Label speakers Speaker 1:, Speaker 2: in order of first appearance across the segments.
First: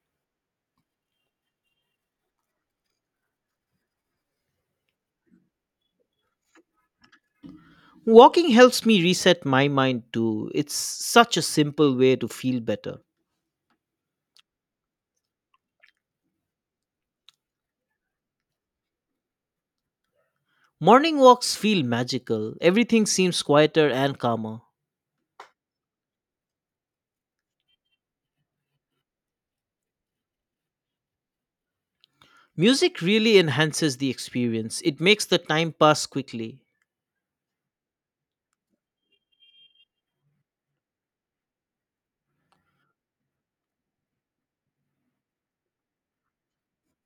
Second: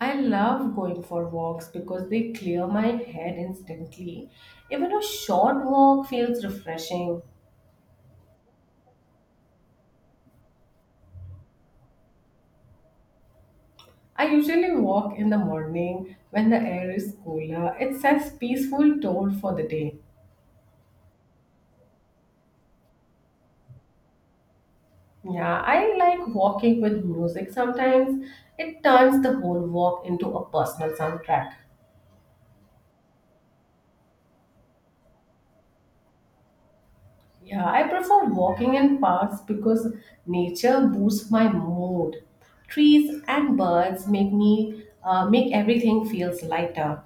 Speaker 1: I love going for walks because they clear my head instantly. Even a short walk feels refreshing.
Speaker 2: Walking helps me reset my mind too. It's such a simple way to feel better.
Speaker 1: I usually walk in the morning when the air is cooler. It sets peaceful tone for the day.
Speaker 2: Morning walks feel magical. Everything seems quieter and calmer.
Speaker 1: Yeah, I like walking with music sometimes. It turns the whole walk into a personal soundtrack.
Speaker 2: Music really enhances the experience. It makes the time pass quickly.
Speaker 1: Yeah, I prefer walking in parks because nature boosts my mood. Trees and birds make everything feels lighter.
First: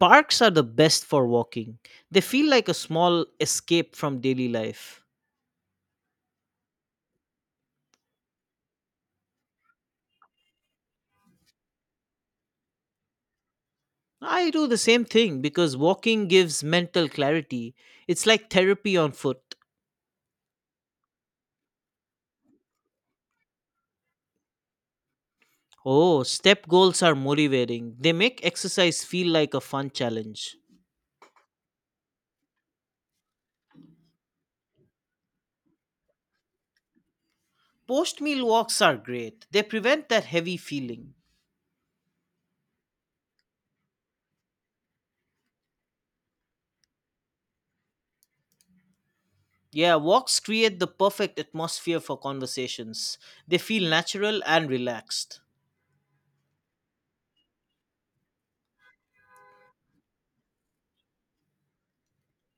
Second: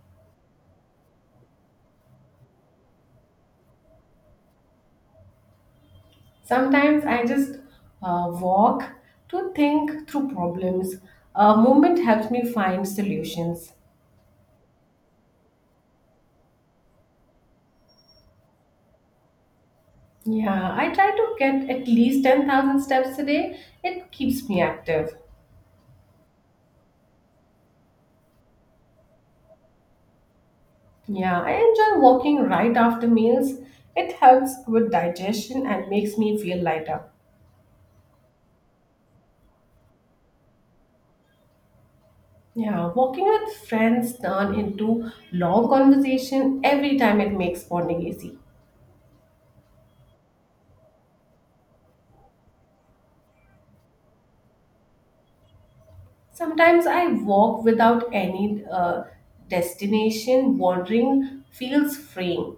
Speaker 2: Parks are the best for walking. They feel like a small escape from daily life.
Speaker 1: Sometimes I just walk to think through problems. A movement helps me find solutions.
Speaker 2: I do the same thing because walking gives mental clarity. It's like therapy on foot.
Speaker 1: Yeah, I try to get at least 10,000 steps a day. It keeps me active.
Speaker 2: Oh, step goals are motivating. They make exercise feel like a fun challenge.
Speaker 1: Yeah, I enjoy walking right after meals. It helps with digestion and makes me feel lighter.
Speaker 2: Post meal walks are great. They prevent that heavy feeling.
Speaker 1: Yeah, walking with friends turn into long conversation every time it makes bonding easy.
Speaker 2: Yeah, walks create the perfect atmosphere for conversations. They feel natural and relaxed.
Speaker 1: Sometimes I walk without any destination, wandering feels freeing.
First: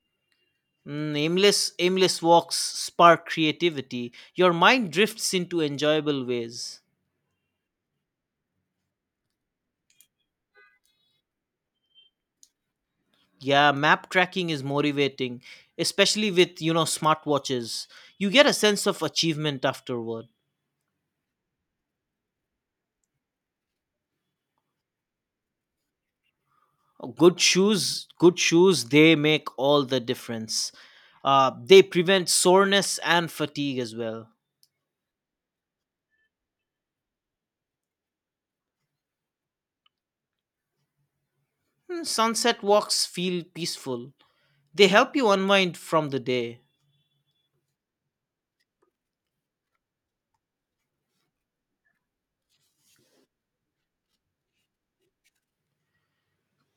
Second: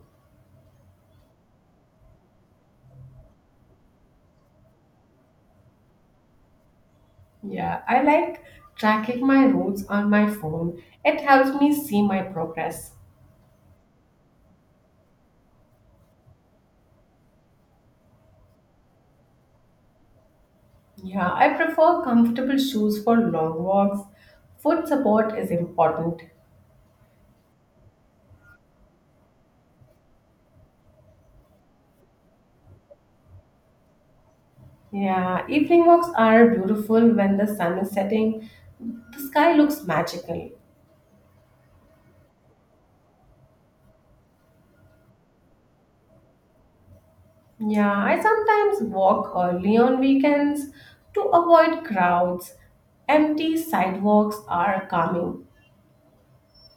Speaker 2: Aimless walks spark creativity. Your mind drifts into enjoyable ways.
Speaker 1: Yeah, I like tracking my routes on my phone. It helps me see my progress.
Speaker 2: Yeah, map tracking is motivating, especially with smartwatches. You get a sense of achievement afterward.
Speaker 1: Yeah, I prefer comfortable shoes for long walks. Foot support is important.
Speaker 2: Good shoes they make all the difference. They prevent soreness and fatigue as well.
Speaker 1: Yeah, evening walks are beautiful when the sun is setting. The sky looks magical.
Speaker 2: Sunset walks feel peaceful. They help you unwind from the day.
Speaker 1: Yeah, I sometimes walk early on weekends to avoid crowds. Empty sidewalks are calming.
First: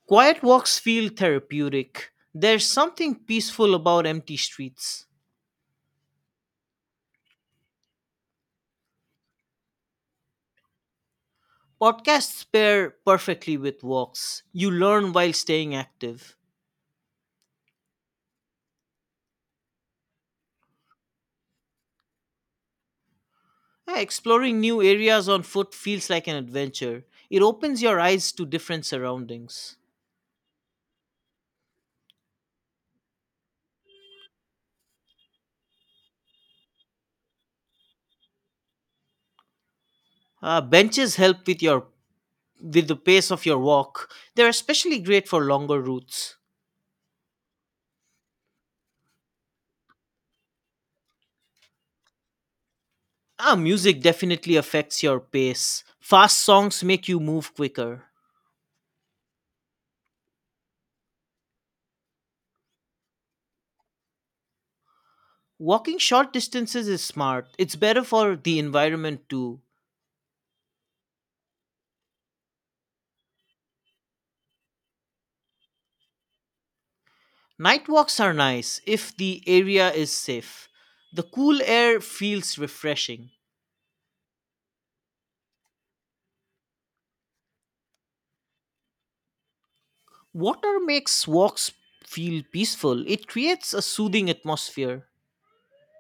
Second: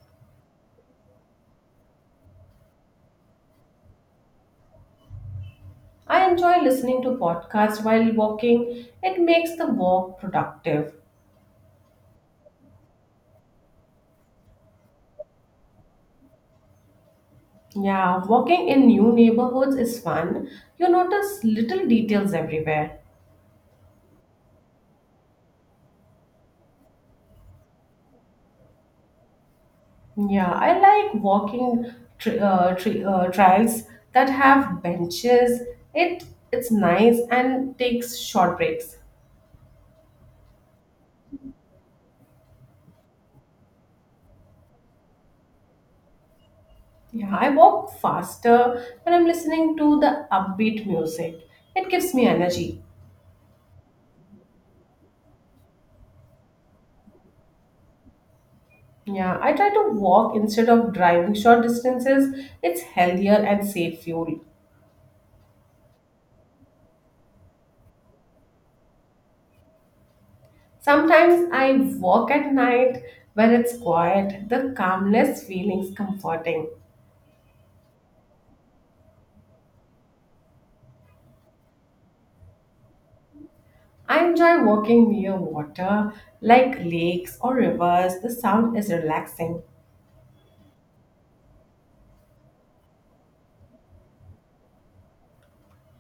Speaker 2: Quiet walks feel therapeutic. There's something peaceful about empty streets.
Speaker 1: I enjoy listening to podcasts while walking. It makes the walk productive.
Speaker 2: Podcasts pair perfectly with walks. You learn while staying active.
Speaker 1: Yeah, walking in new neighborhoods is fun. You notice little details everywhere.
Speaker 2: Yeah, exploring new areas on foot feels like an adventure. It opens your eyes to different surroundings.
Speaker 1: Yeah, I like walking trails that have benches. It it's nice and takes short breaks.
Speaker 2: Benches help with the pace of your walk. They're especially great for longer routes.
Speaker 1: Yeah, I walk faster when I'm listening to the upbeat music. It gives me energy.
Speaker 2: Ah, music definitely affects your pace. Fast songs make you move quicker.
Speaker 1: Yeah, I try to walk instead of driving short distances. It's healthier and safe fuel.
Speaker 2: Walking short distances is smart. It's better for the environment too.
Speaker 1: Sometimes I walk at night when it's quiet. The calmness feeling's comforting.
Speaker 2: Night walks are nice if the area is safe. The cool air feels refreshing.
Speaker 1: I enjoy walking near water, like lakes or rivers. The sound is relaxing.
Speaker 2: Water makes walks feel peaceful. It creates a soothing atmosphere.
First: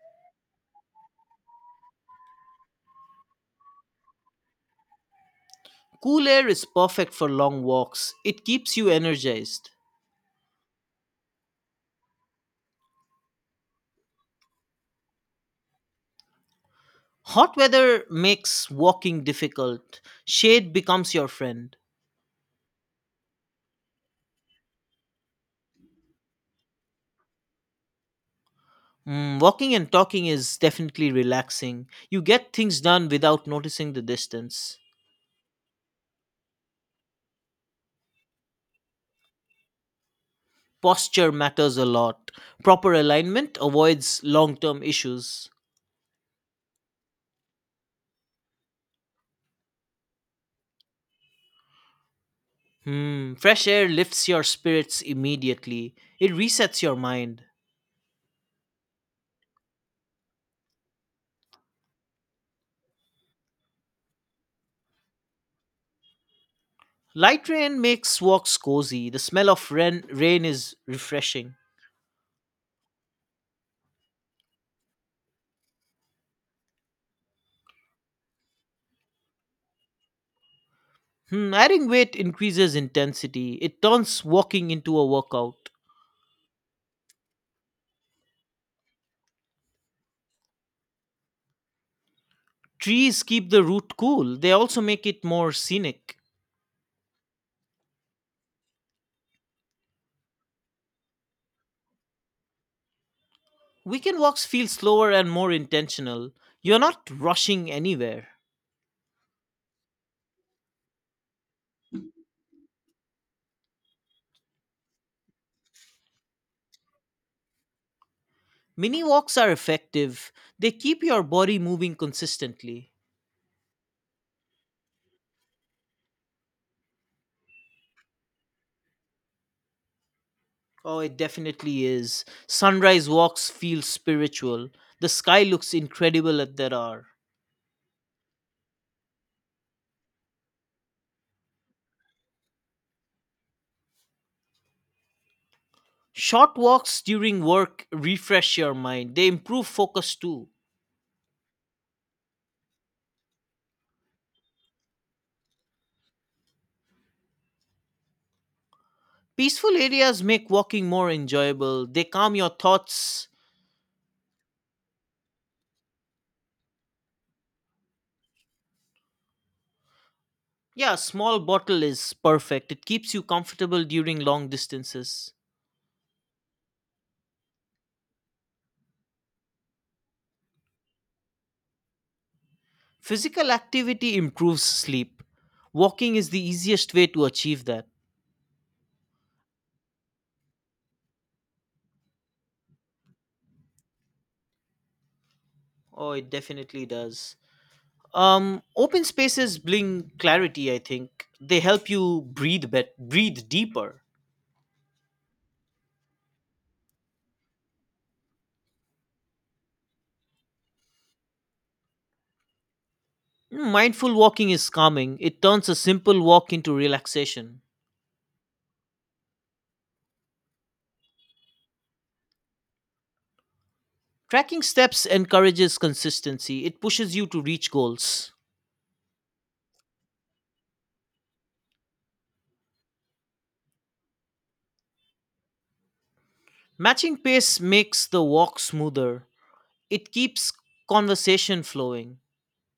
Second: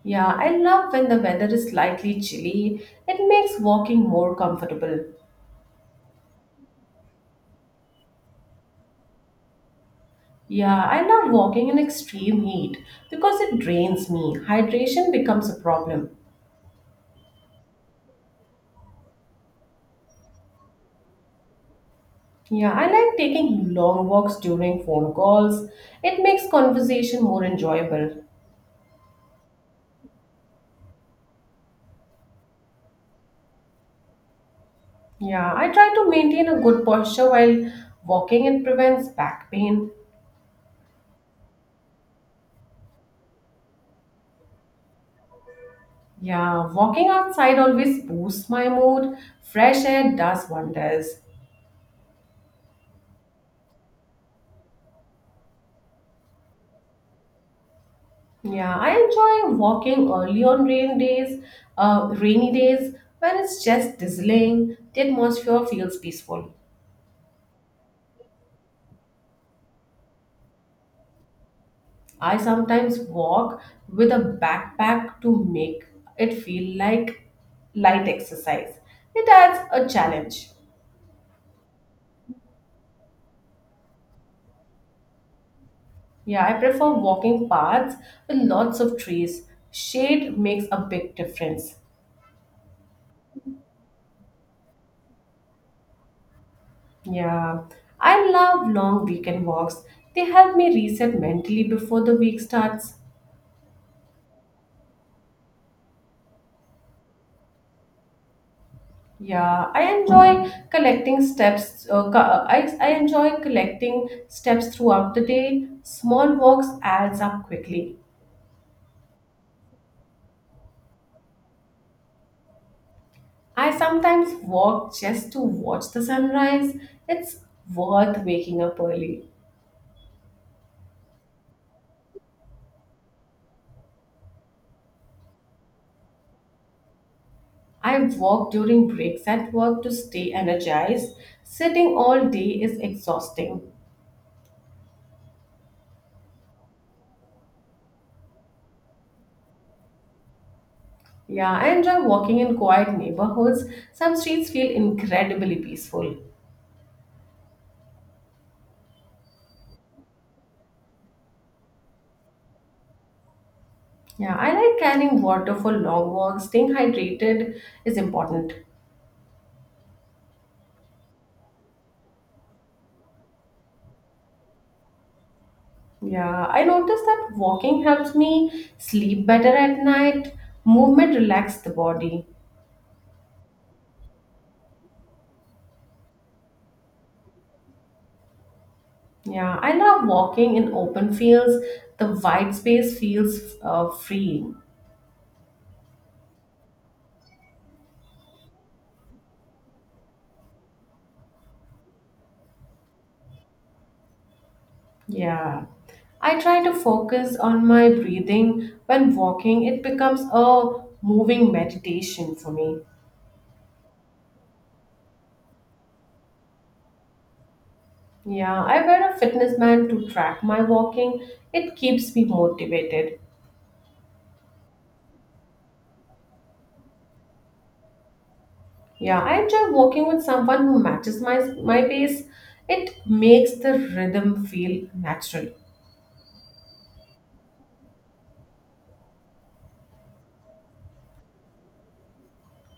Speaker 1: Yeah, I love when the weather is slightly chilly. It makes walking more comfortable.
Speaker 2: Cool air is perfect for long walks. It keeps you energized.
Speaker 1: Yeah, I love walking in extreme heat because it drains me. Hydration becomes a problem.
Speaker 2: Hot weather makes walking difficult. Shade becomes your friend.
Speaker 1: Yeah, I like taking long walks during phone calls. It makes conversation more enjoyable.
Speaker 2: Walking and talking is definitely relaxing. You get things done without noticing the distance.
Speaker 1: Yeah, I try to maintain a good posture while walking. It prevents back pain.
Speaker 2: Posture matters a lot. Proper alignment avoids long term issues.
Speaker 1: Yeah, walking outside always boosts my mood. Fresh air does wonders.
Speaker 2: Fresh air lifts your spirits immediately. It resets your mind.
Speaker 1: Yeah, I enjoy walking early on rainy days when it's just drizzling. The atmosphere feels peaceful.
Speaker 2: Light rain makes walks cozy. The smell of rain is refreshing.
Speaker 1: I sometimes walk with a backpack to make it feel like light exercise. It adds a challenge.
Speaker 2: Adding weight increases intensity. It turns walking into a workout.
Speaker 1: Yeah, I prefer walking paths with lots of trees. Shade makes a big difference.
Speaker 2: Trees keep the route cool. They also make it more scenic.
Speaker 1: Yeah, I love long weekend walks. They help me reset mentally before the week starts.
Speaker 2: Weekend walks feel slower and more intentional. You're not rushing anywhere.
Speaker 1: Yeah, I enjoy collecting steps. I enjoy collecting steps throughout the day. Small walks adds up quickly.
Speaker 2: Mini walks are effective. They keep your body moving consistently.
Speaker 1: I sometimes walk just to watch the sunrise. It's worth waking up early.
Speaker 2: Oh, it definitely is. Sunrise walks feel spiritual. The sky looks incredible at that hour.
Speaker 1: I walk during breaks at work to stay energized. Sitting all day is exhausting.
Speaker 2: Short walks during work refresh your mind. They improve focus too.
Speaker 1: Yeah, I enjoy walking in quiet neighborhoods. Some streets feel incredibly peaceful.
Speaker 2: Peaceful areas make walking more enjoyable. They calm your thoughts.
Speaker 1: Yeah, I like carrying water for long walks. Staying hydrated is important.
Speaker 2: Yeah, a small bottle is perfect. It keeps you comfortable during long distances.
Speaker 1: Yeah, I noticed that walking helps me sleep better at night. Movement relaxes the body.
Speaker 2: Physical activity improves sleep. Walking is the easiest way to achieve that.
Speaker 1: Yeah, I love walking in open fields. The wide space feels freeing.
Speaker 2: Oh, it definitely does. Open spaces bring clarity, I think. They help you breathe deeper.
Speaker 1: Yeah. I try to focus on my breathing when walking. It becomes a moving meditation for me.
Speaker 2: Mindful walking is calming. It turns a simple walk into relaxation.
Speaker 1: Yeah, I wear a fitness band to track my walking. It keeps me motivated.
Speaker 2: Tracking steps encourages consistency. It pushes you to reach goals.
Speaker 1: Yeah, I enjoy working with someone who matches my pace. It makes the rhythm feel natural.
Speaker 2: Matching pace makes the walk smoother. It keeps conversation flowing.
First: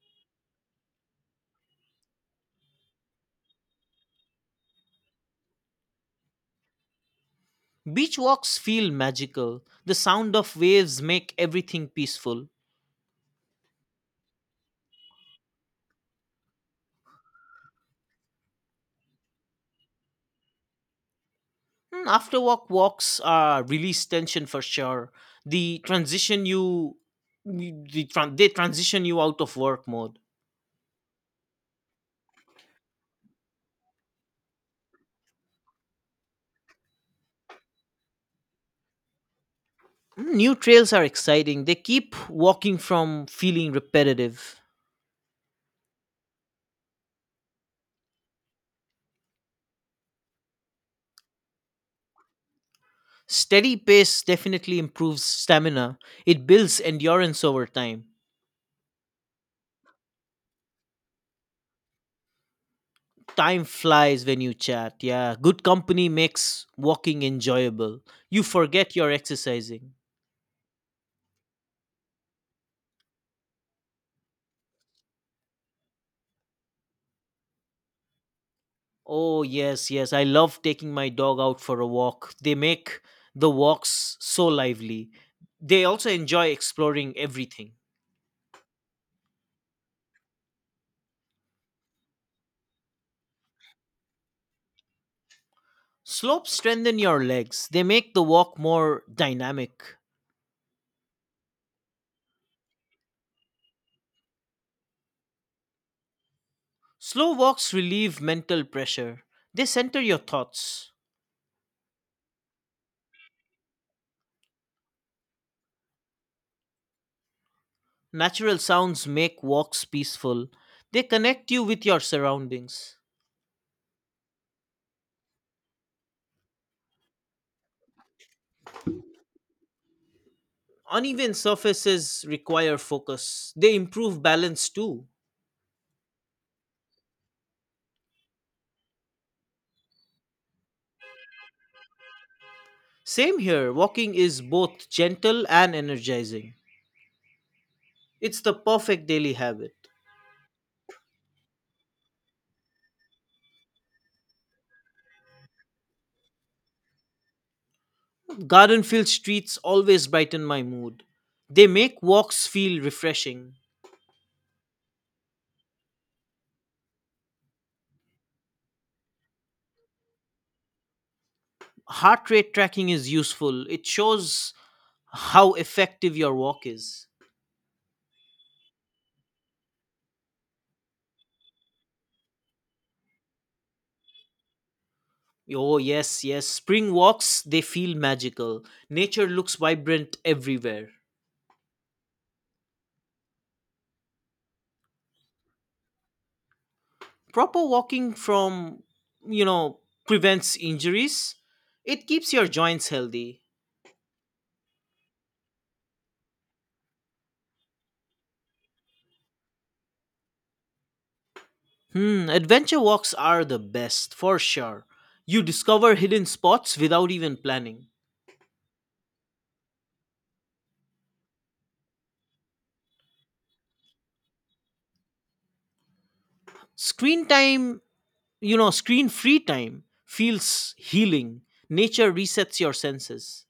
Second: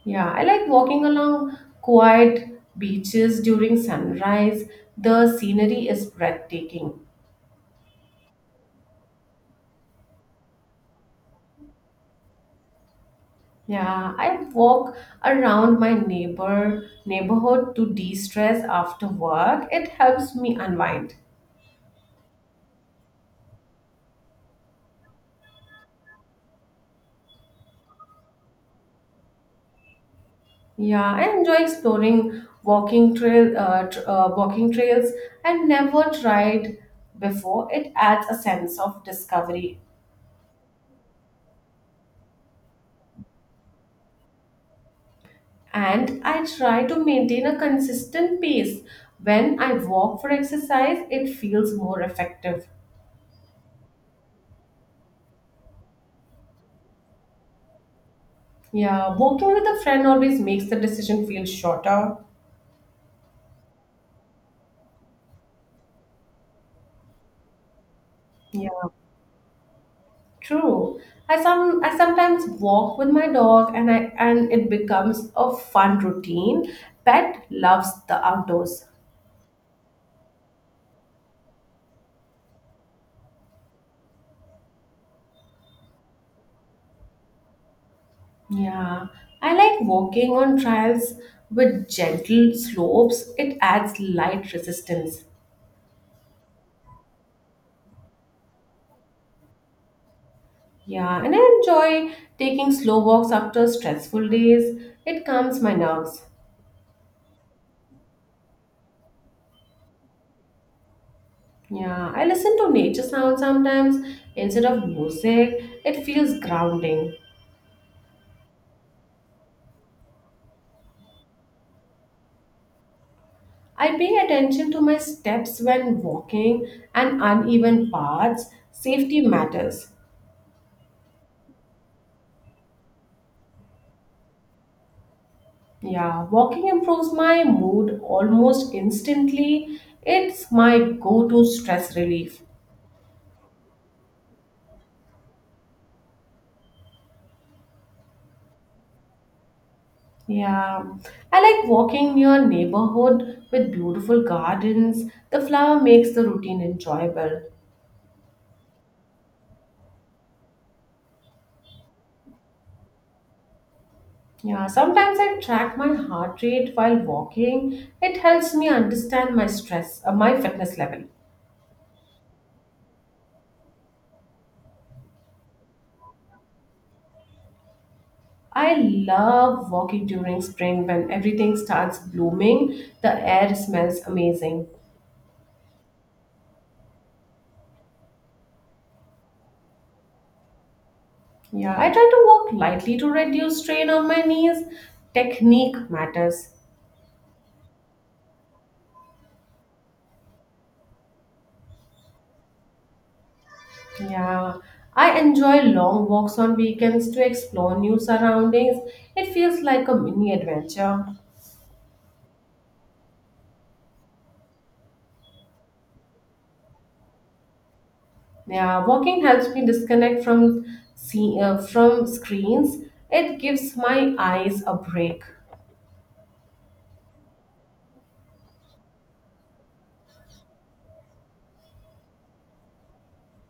Speaker 1: Yeah, I like walking along quiet beaches during sunrise. The scenery is breathtaking.
Speaker 2: Beach walks feel magical. The sound of waves make everything peaceful.
Speaker 1: Yeah, I walk around my neighborhood to de-stress after work. It helps me unwind.
Speaker 2: After walks are release tension for sure. The transition you they transition you out of work mode.
Speaker 1: Yeah, I enjoy exploring walking trails I've never tried before. It adds a sense of discovery,
Speaker 2: New trails are exciting. They keep walking from feeling repetitive.
Speaker 1: and I try to maintain a consistent pace. When I walk for exercise, it feels more effective.
Speaker 2: Steady pace definitely improves stamina. It builds endurance over time.
Speaker 1: Yeah, walking with a friend always makes the decision feel shorter.
Speaker 2: Time flies when you chat. Yeah, good company makes walking enjoyable. You
Speaker 1: Yeah,
Speaker 2: forget you're exercising.
Speaker 1: true. I sometimes walk with my dog and it becomes a fun routine. Pet loves the outdoors.
Speaker 2: Oh, yes, yes. I love taking my dog out for a walk. They make the walks so lively. They also enjoy exploring everything.
Speaker 1: Yeah, I like walking on trails with gentle slopes. It adds light resistance.
Speaker 2: Slopes strengthen your legs. They make the walk more dynamic.
Speaker 1: Yeah, and I enjoy taking slow walks after stressful days. It calms my nerves.
Speaker 2: Slow walks relieve mental pressure. They center your thoughts.
Speaker 1: Yeah, I listen to nature sounds sometimes instead of music. It feels grounding.
Speaker 2: Natural sounds make walks peaceful. They connect you with your surroundings.
Speaker 1: I pay attention to my steps when walking and uneven paths. Safety matters.
Speaker 2: Uneven surfaces require focus. They improve balance too.
Speaker 1: Yeah, walking improves my mood almost instantly. It's my go-to stress relief.
Speaker 2: Same here, walking is both gentle and energizing. It's the perfect daily habit.
Speaker 1: Yeah, I like walking near neighborhood with beautiful gardens. The flower makes the routine enjoyable.
Speaker 2: Garden filled streets always brighten my mood. They make walks feel refreshing.
Speaker 1: Yeah, sometimes I track my heart rate while walking. It helps me understand my fitness level.
Speaker 2: Heart rate tracking is useful. It shows how effective your walk is.
Speaker 1: I love walking during spring when everything starts blooming. The air smells amazing.
Speaker 2: Oh, yes, yes. Spring walks, they feel magical. Nature looks vibrant everywhere.
Speaker 1: Yeah, I try to walk lightly to reduce strain on my knees. Technique matters.
Speaker 2: Proper walking from, you know, prevents injuries. It keeps your joints healthy.
Speaker 1: Yeah, I enjoy long walks on weekends to explore new surroundings. It feels like a mini adventure.
Speaker 2: Adventure walks are the best, for sure. You discover hidden spots without even planning.
Speaker 1: Yeah, walking helps me disconnect from screens. It gives my eyes a break.
Speaker 2: Screen time, screen free time feels healing. Nature resets your senses.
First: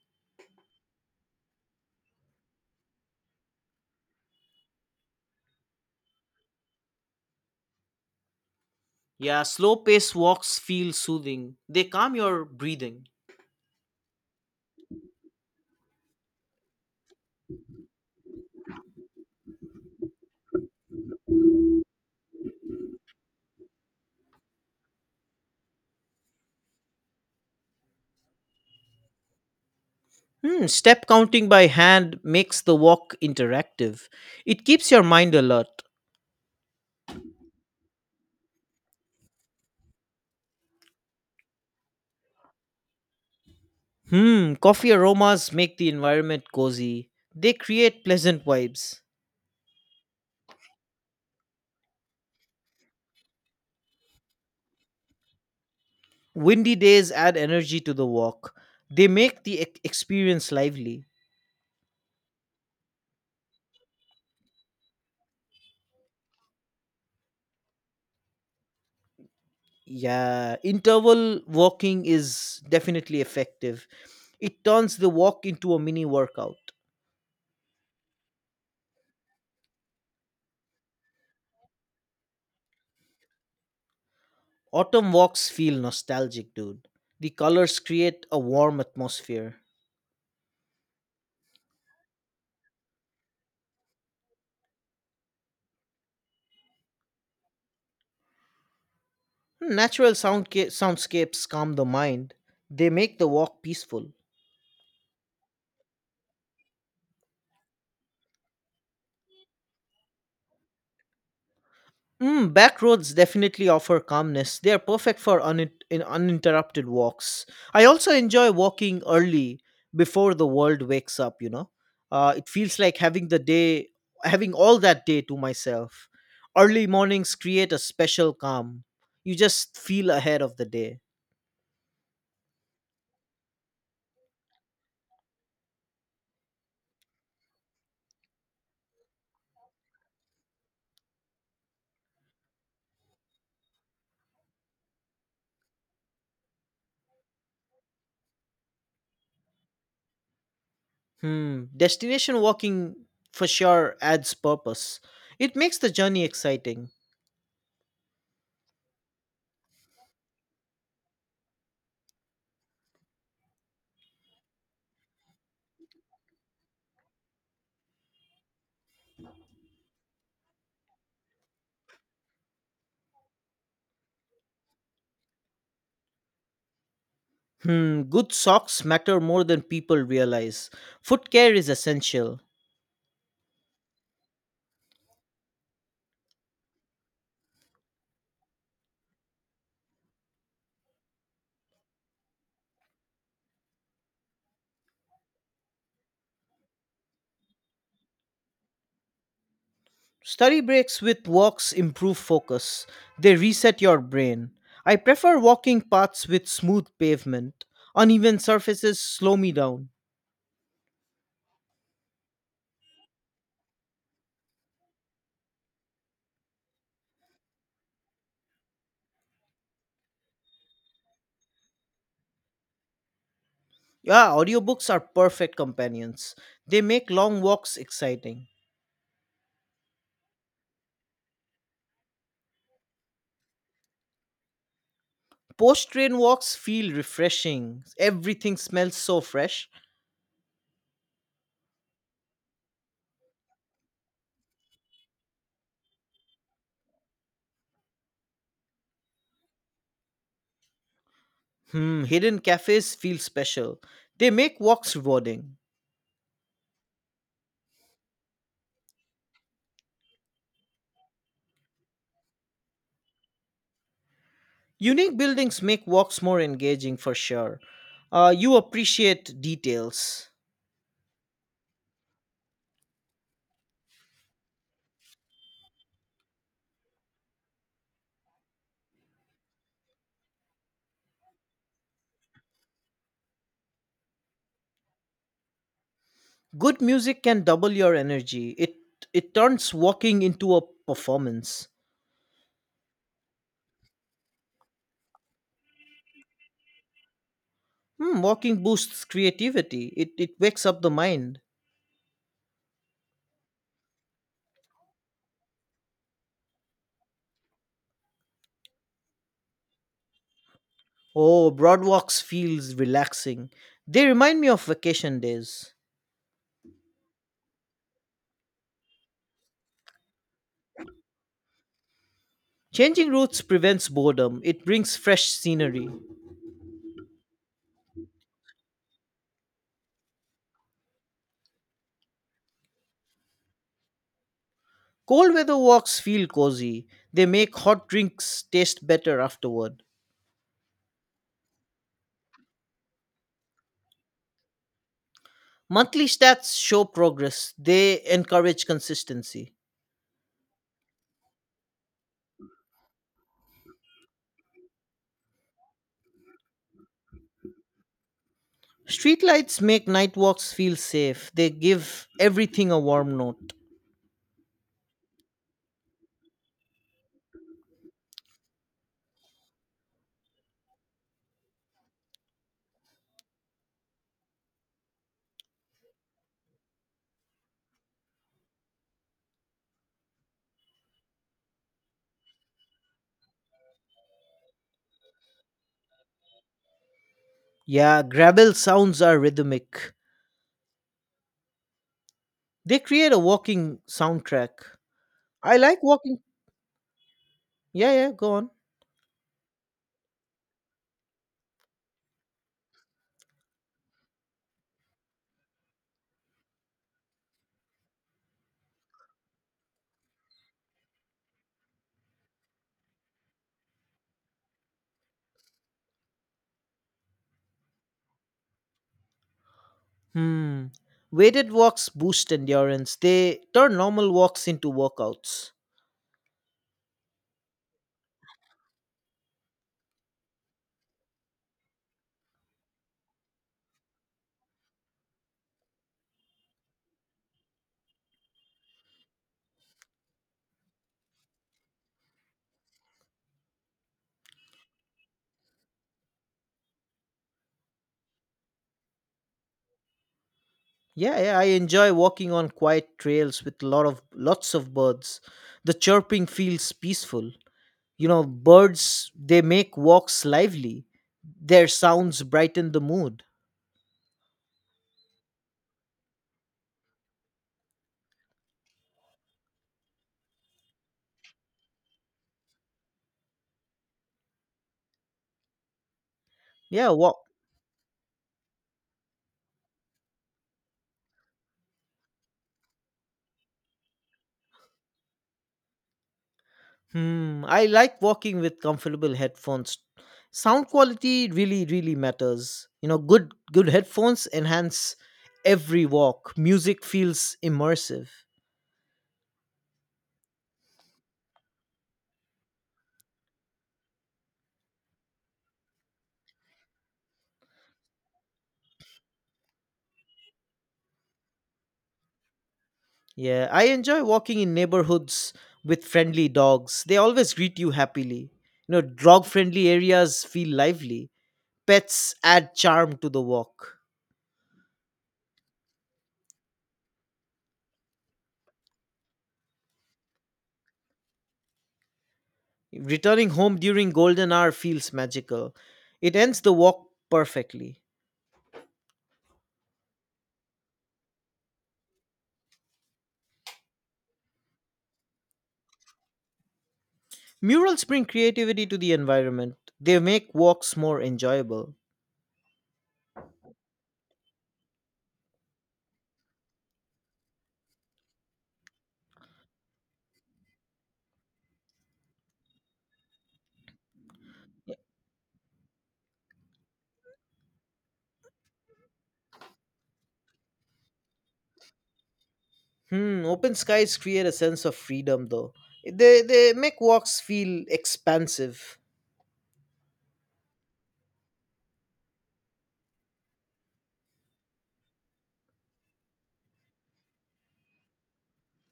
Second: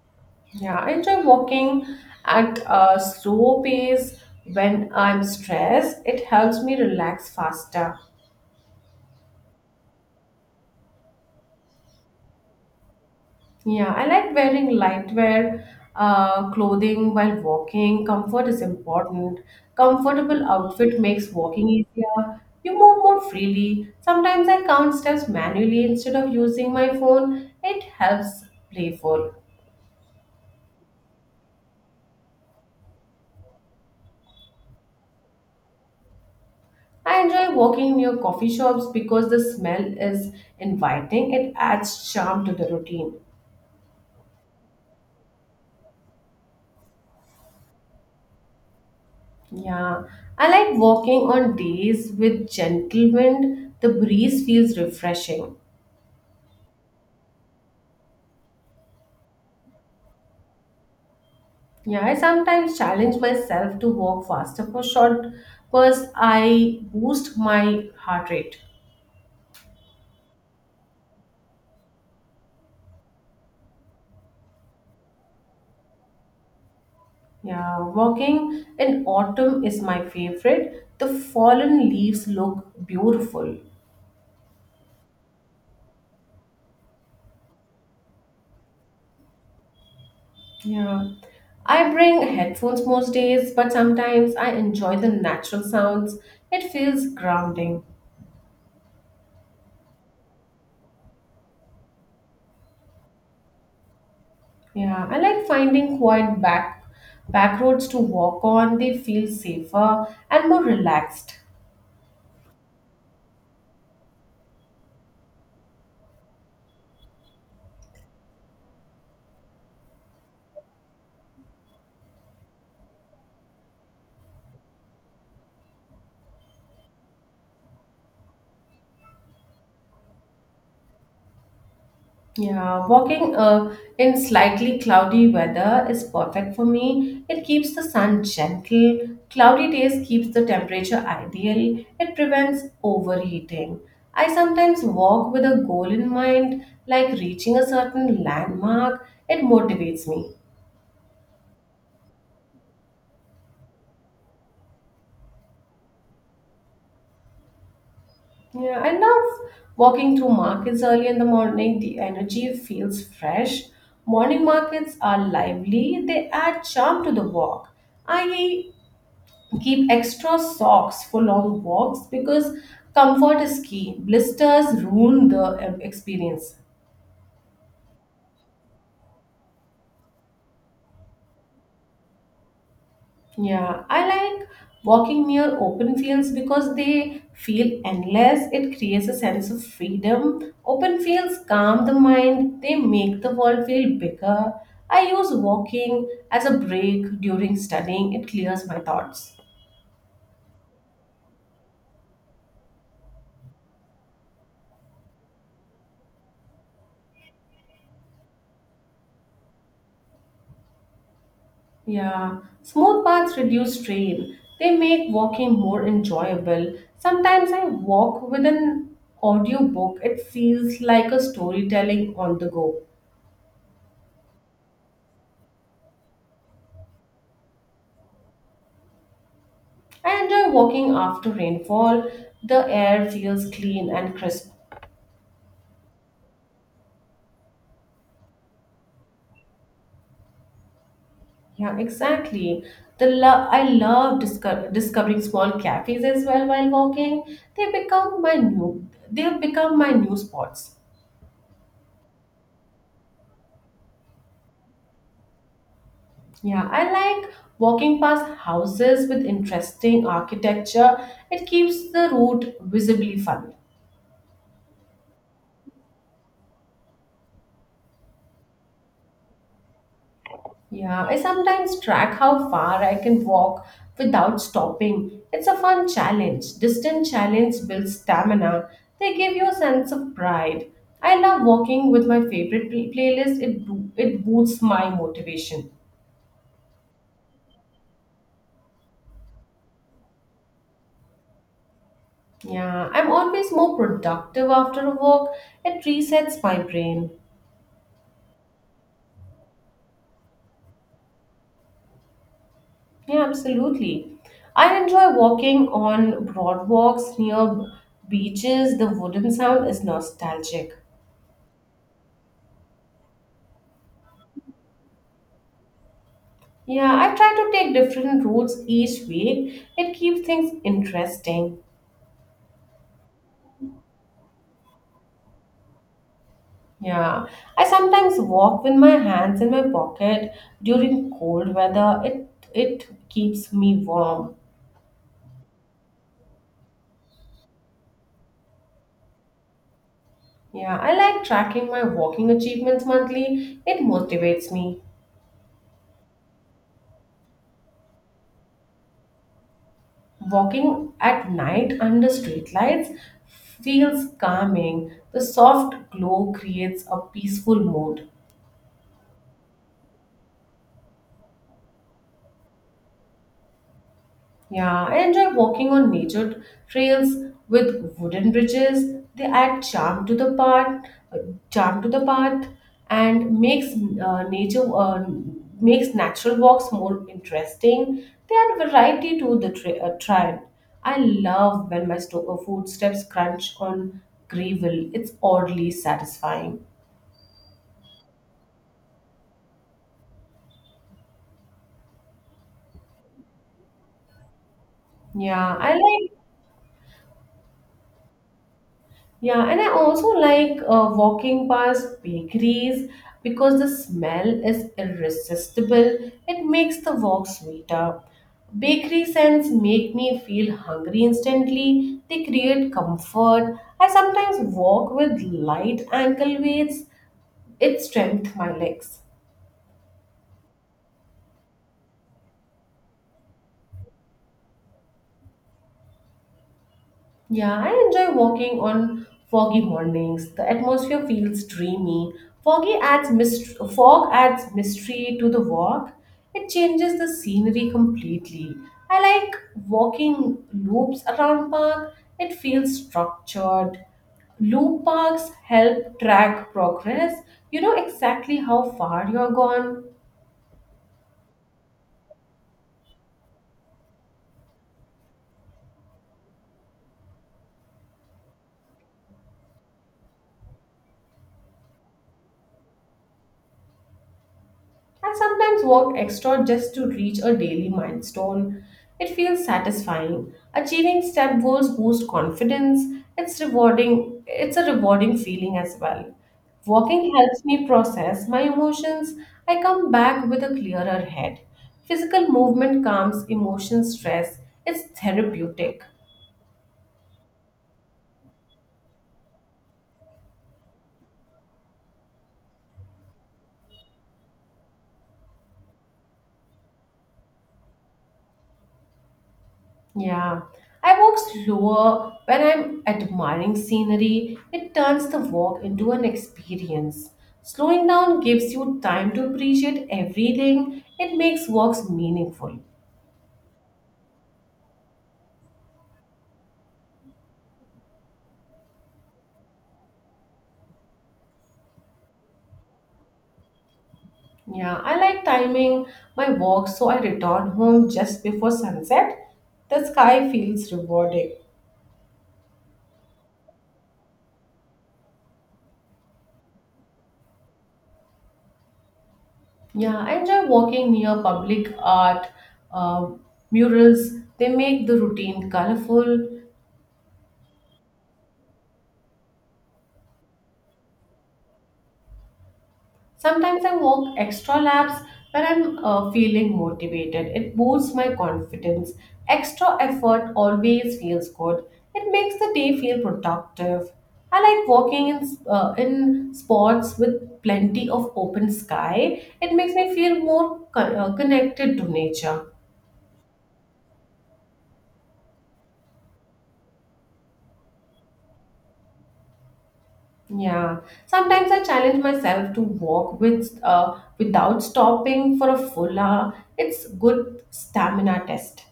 Speaker 1: Yeah, I enjoy walking at a slow pace when I'm stressed. It helps me relax faster.
Speaker 2: Yeah, slow paced walks feel soothing. They calm your breathing.
Speaker 1: Yeah, I like wearing lightwear clothing while walking. Comfort is important. Comfortable outfit makes walking easier. You move more freely. Sometimes I count steps manually instead of using my phone. It helps playful.
Speaker 2: Step counting by hand makes the walk interactive. It keeps your mind alert.
Speaker 1: I enjoy walking near coffee shops because the smell is inviting. It adds charm to the routine.
Speaker 2: Coffee aromas make the environment cozy. They create pleasant vibes.
Speaker 1: Yeah, I like walking on days with gentle wind. The breeze feels refreshing.
Speaker 2: Windy days add energy to the walk. They make the experience lively.
Speaker 1: Yeah, I sometimes challenge myself to walk faster for short bursts. I boost my heart rate.
Speaker 2: Yeah, interval walking is definitely effective. It turns the walk into a mini workout.
Speaker 1: Yeah, walking in autumn is my favorite. The fallen leaves look beautiful.
Speaker 2: Autumn walks feel nostalgic, dude. The colors create a warm atmosphere.
Speaker 1: Yeah. I bring headphones most days, but sometimes I enjoy the natural sounds. It feels grounding.
Speaker 2: Natural soundscapes calm the mind. They make the walk peaceful.
Speaker 1: Yeah, I like finding quiet back roads to walk on. They feel safer and more relaxed.
Speaker 2: Back roads definitely offer calmness. They are perfect for uninterrupted walks. I also enjoy walking early before the world wakes up. It feels like having all that day to myself. Early mornings create a special calm. You just feel ahead of the day.
Speaker 1: Yeah, walking in slightly cloudy weather is perfect for me. It keeps the sun gentle. Cloudy days keeps the temperature ideal. It prevents overheating. I sometimes walk with a goal in mind, like reaching a certain landmark. It motivates me.
Speaker 2: Hmm. Destination walking for sure adds purpose. It makes the journey exciting.
Speaker 1: Yeah, I love walking through markets early in the morning. The energy feels fresh. Morning markets are lively. They add charm to the walk. I keep extra socks for long walks because comfort is key. Blisters ruin the experience.
Speaker 2: Good socks matter more than people realize. Foot care is essential.
Speaker 1: Yeah, I like walking near open fields because they feel endless. It creates a sense of freedom. Open fields calm the mind, they make the world feel bigger. I use walking as a break during studying, it clears my thoughts.
Speaker 2: Study breaks with walks improve focus. They reset your brain. I prefer walking paths with smooth pavement. Uneven surfaces slow me down.
Speaker 1: Yeah, smooth paths reduce strain. They make walking more enjoyable. Sometimes I walk with an audiobook. It feels like a storytelling on the go.
Speaker 2: Yeah, audiobooks are perfect companions. They make long walks exciting.
Speaker 1: I enjoy walking after rainfall. The air feels clean and crisp.
Speaker 2: Post train walks feel refreshing. Everything smells so fresh.
Speaker 1: Yeah, exactly. I love discovering small cafes as well while walking. They become my new they have become my new spots.
Speaker 2: Hidden cafes feel special. They make walks rewarding.
Speaker 1: Yeah, I like walking past houses with interesting architecture. It keeps the route visibly fun.
Speaker 2: Unique buildings make walks more engaging for sure. You appreciate details.
Speaker 1: Yeah, I sometimes track how far I can walk without stopping. It's a fun challenge. Distant challenge builds stamina. They give you a sense of pride. I love walking with my favorite playlist. It boosts my motivation.
Speaker 2: Good music can double your energy. It turns walking into a performance.
Speaker 1: Yeah, I'm always more productive after a walk. It resets my brain.
Speaker 2: Walking boosts creativity. It wakes up the mind.
Speaker 1: Yeah, absolutely. I enjoy walking on broadwalks near beaches. The wooden sound is nostalgic.
Speaker 2: Oh, broad walks feels relaxing. They remind me of vacation days.
Speaker 1: Yeah, I try to take different routes each week. It keeps things interesting.
Speaker 2: Changing routes prevents boredom. It brings fresh scenery.
Speaker 1: Yeah, I sometimes walk with my hands in my pocket during cold weather. It keeps me warm.
Speaker 2: Cold weather walks feel cozy. They make hot drinks taste better afterward.
Speaker 1: Yeah, I like tracking my walking achievements monthly. It motivates me.
Speaker 2: Monthly stats show progress. They encourage consistency.
Speaker 1: Walking at night under streetlights feels calming. The soft glow creates a peaceful mood.
Speaker 2: Streetlights make night walks feel safe. They give everything a warm note.
Speaker 1: Yeah, I enjoy walking on nature trails with wooden bridges. They add charm to the path, and makes nature makes natural walks more interesting. They add variety to the trail. I love when my footsteps crunch on gravel. It's oddly satisfying.
Speaker 2: Yeah, gravel sounds are rhythmic. They create a walking soundtrack.
Speaker 1: Yeah,
Speaker 2: I like walking. Yeah, yeah, go on.
Speaker 1: I also like walking past bakeries because the smell is irresistible. It makes the walk sweeter. Bakery scents make me feel hungry instantly. They create comfort. I sometimes walk with light ankle weights. It strengthens my legs.
Speaker 2: Hmm. Weighted walks boost endurance. They turn normal walks into workouts.
Speaker 1: Yeah, I enjoy walking on foggy mornings. The atmosphere feels dreamy. Fog adds mystery to the walk. It changes the scenery completely. I like walking loops around park. It feels structured. Loop parks help track progress. You know exactly how far you're gone.
Speaker 2: Yeah, yeah, I enjoy walking on quiet trails with lots of birds. The chirping feels peaceful. Birds, they make walks lively. Their sounds brighten the mood.
Speaker 1: I sometimes worked extra just to reach a daily milestone. It feels satisfying. Achieving step goals boosts confidence. It's a rewarding feeling as well.
Speaker 2: Yeah,
Speaker 1: Walking
Speaker 2: walk.
Speaker 1: helps me process my emotions. I come back with a clearer head. Physical movement calms emotion stress. It's therapeutic.
Speaker 2: I like walking with comfortable headphones. Sound quality really, really matters. Good headphones enhance every walk. Music feels immersive.
Speaker 1: Yeah, I walk slower when I'm admiring scenery. It turns the walk into an experience. Slowing down gives you time to appreciate everything. It makes walks meaningful.
Speaker 2: Yeah, I enjoy walking in neighborhoods with friendly dogs. They always greet you happily. Dog friendly areas feel lively. Pets add charm to the walk.
Speaker 1: Yeah, I like timing my walks so I return home just before sunset. The sky feels rewarding.
Speaker 2: Returning home during golden hour feels magical. It ends the walk perfectly.
Speaker 1: Yeah, I enjoy walking near public art, uh, murals. They make the routine colorful.
Speaker 2: Murals bring creativity to the environment. They make walks more enjoyable.
Speaker 1: Sometimes I walk extra laps when I'm feeling motivated. It boosts my confidence. Extra effort always feels good. It makes the day feel productive. I like walking in in spots with plenty of open sky. It makes me feel more connected to nature.
Speaker 2: Open skies create a sense of freedom though. They make walks feel expansive.
Speaker 1: Yeah. Sometimes I challenge myself to walk with without stopping for a full hour. It's good stamina test.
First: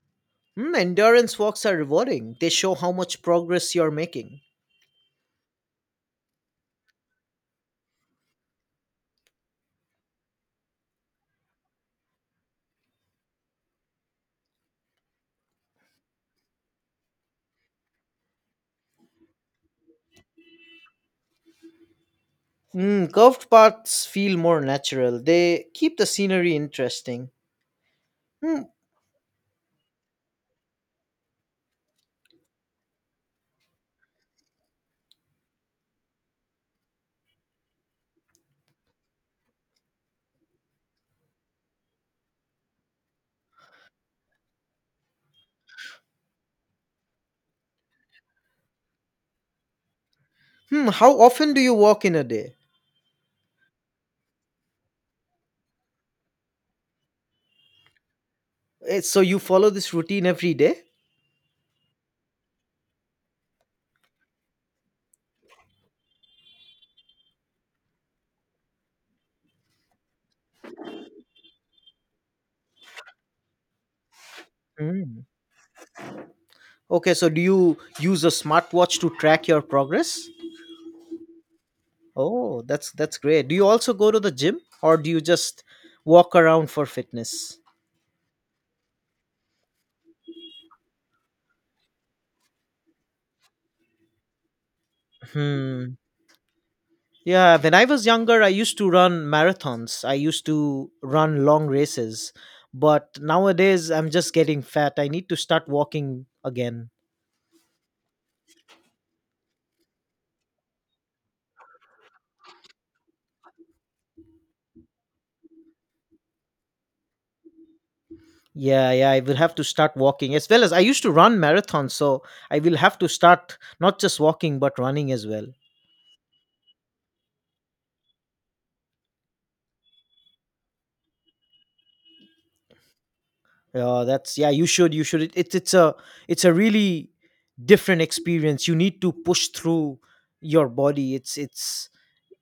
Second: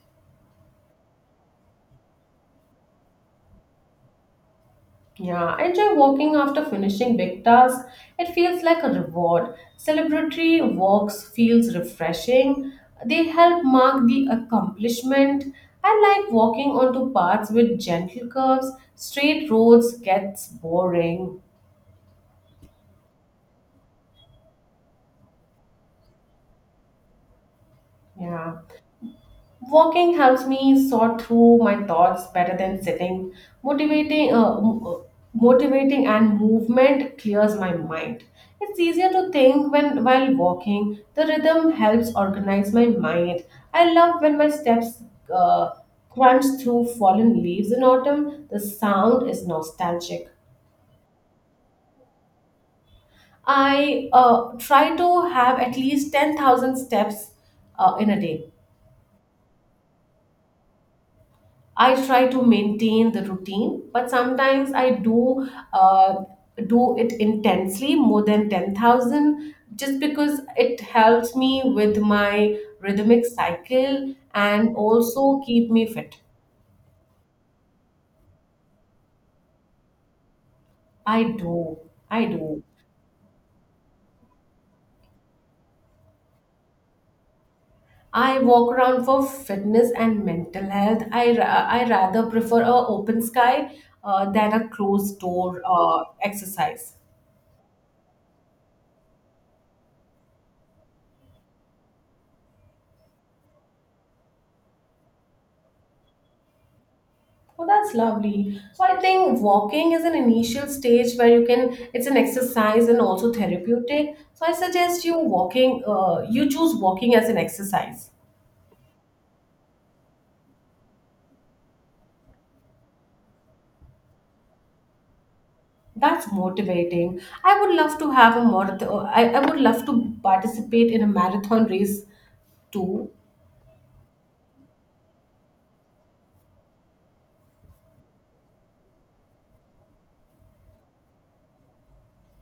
Speaker 2: Endurance walks are rewarding. They show how much progress you're making.
Speaker 1: Yeah, I enjoy walking after finishing big tasks. It feels like a reward. Celebratory walks feels refreshing. They help mark the accomplishment. I like walking onto paths with gentle curves. Straight roads gets boring.
Speaker 2: Curved paths feel more natural. They keep the scenery interesting.
Speaker 1: Yeah.
Speaker 2: Hmm,
Speaker 1: Walking helps me sort through my thoughts better than sitting. Motivating, uh, m- uh, motivating and movement clears my mind. It's easier to think when while walking. The rhythm helps organize my mind. I love when my steps uh, crunch through fallen leaves in autumn. The sound is nostalgic.
Speaker 2: how often do you walk in a day?
Speaker 1: I try to have at least 10,000 steps in a day.
Speaker 2: So you follow this routine every day?
Speaker 1: I try to maintain the routine, but sometimes I do it intensely, more than 10,000, just because it helps me with my rhythmic cycle and
Speaker 2: Mm.
Speaker 1: also keep me fit.
Speaker 2: Okay, so do you use a smartwatch to track your progress?
Speaker 1: I do, I do.
Speaker 2: Oh, that's great. Do you also go to the gym or do you just walk around for fitness?
Speaker 1: I walk around for fitness and mental health. I I rather prefer a open sky than a closed door
Speaker 2: Hmm.
Speaker 1: exercise.
Speaker 2: Yeah, when I was younger, I used to run marathons. I used to run long races. But nowadays, I'm just getting fat. I need to start walking again.
Speaker 1: Oh, that's lovely. So I think walking is an initial stage where you can, it's an exercise and also therapeutic. So I suggest you walking, you choose walking as an exercise.
Speaker 2: Yeah, yeah, I will have to start walking as well as I used to run marathons. So I will have to start not just walking, but running as well.
Speaker 1: That's motivating. I would love to have a marathon, I would love to participate in a marathon race too.
Speaker 2: That's, yeah. You should. You should. It's a really different experience. You need to push through your body. It's it's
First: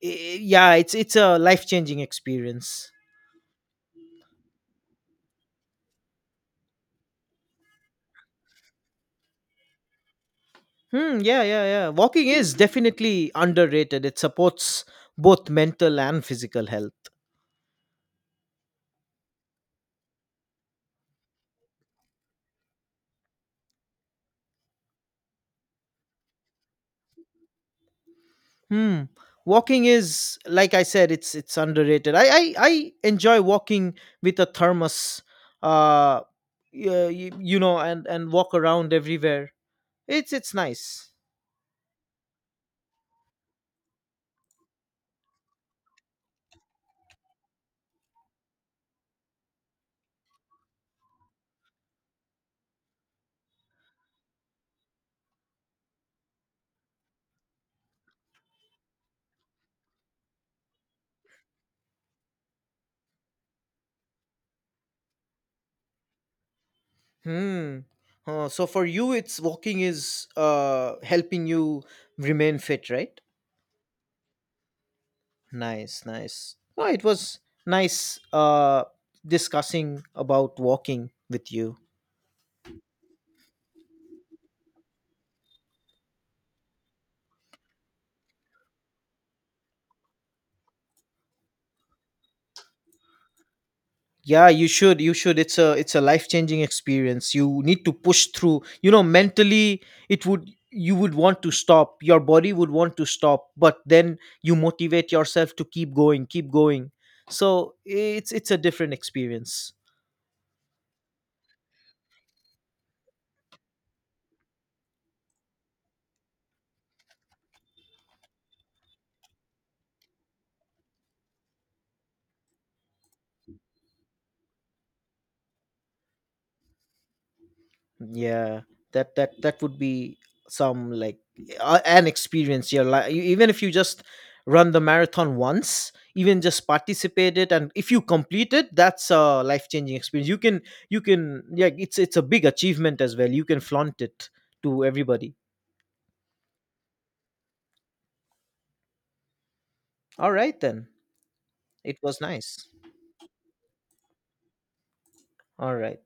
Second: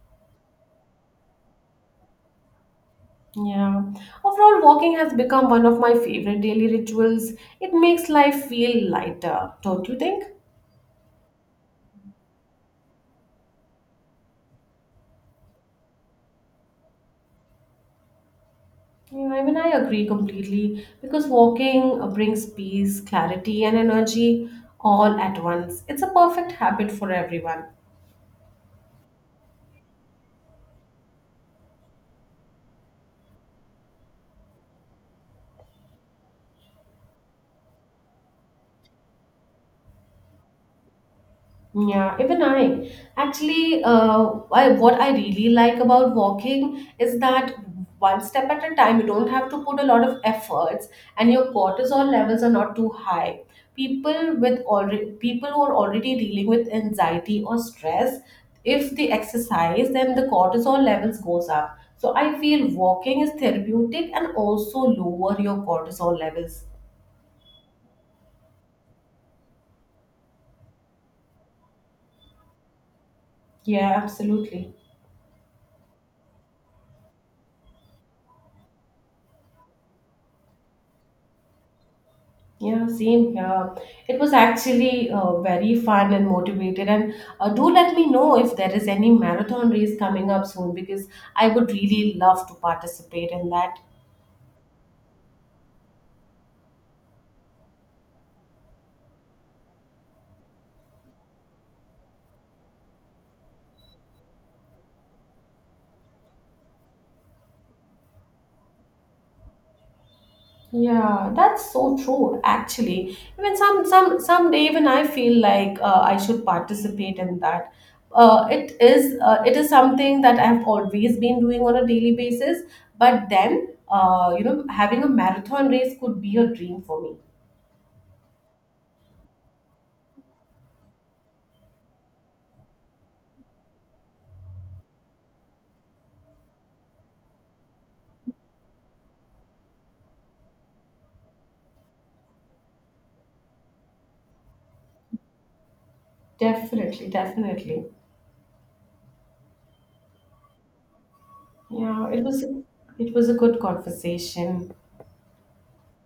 Speaker 2: i- Yeah. It's a life changing experience.
Speaker 1: Yeah. Overall, walking has become one of my favorite daily rituals. It makes life feel lighter, don't you think?
Speaker 2: Hmm. Yeah. Yeah. Yeah. Walking is definitely underrated. It supports both mental and physical health.
Speaker 1: Yeah, I mean, I agree completely because walking brings peace, clarity, and energy all at once. It's a perfect habit for everyone.
Speaker 2: Hmm. Walking is like I said. It's underrated. I enjoy walking with a thermos. Uh. Yeah. And walk around everywhere. It's nice.
Speaker 1: Yeah, even I. Actually, what I really like about walking is that one step at a time, you don't have to put a lot of efforts, and your cortisol levels are not too high. People who are already dealing with anxiety or stress, if they exercise, then the cortisol levels goes up. So I feel walking is therapeutic and also lower your cortisol levels.
Speaker 2: Hmm. Oh, so for you, it's walking is helping you remain fit, right?
Speaker 1: Yeah, absolutely.
Speaker 2: Nice, nice. Oh, it was nice discussing about walking with you.
Speaker 1: Yeah, same here. It was actually very fun and motivated. And do let me know if there is any marathon race coming up soon because I would really love to participate in that.
Speaker 2: Yeah, you should. You should. It's a life changing experience. You need to push through. Mentally, it would you would want to stop. Your body would want to stop, but then you motivate yourself to keep going, keep going. So it's a different experience.
Speaker 1: Yeah, that's so true, actually. Even someday even I feel like I should participate in that. It is something that I've always been doing on a daily basis, but then having a marathon race could be a dream for me.
Speaker 2: Yeah, that would be some like an experience your life, even if you just run the marathon once, even just participate it, and if you complete it, that's a life-changing experience. You can, yeah, it's a big achievement as well. You can flaunt it to everybody.
Speaker 1: Definitely, definitely.
Speaker 2: All right then. It
Speaker 1: Yeah,
Speaker 2: was nice.
Speaker 1: it was a good conversation.
Speaker 2: All right.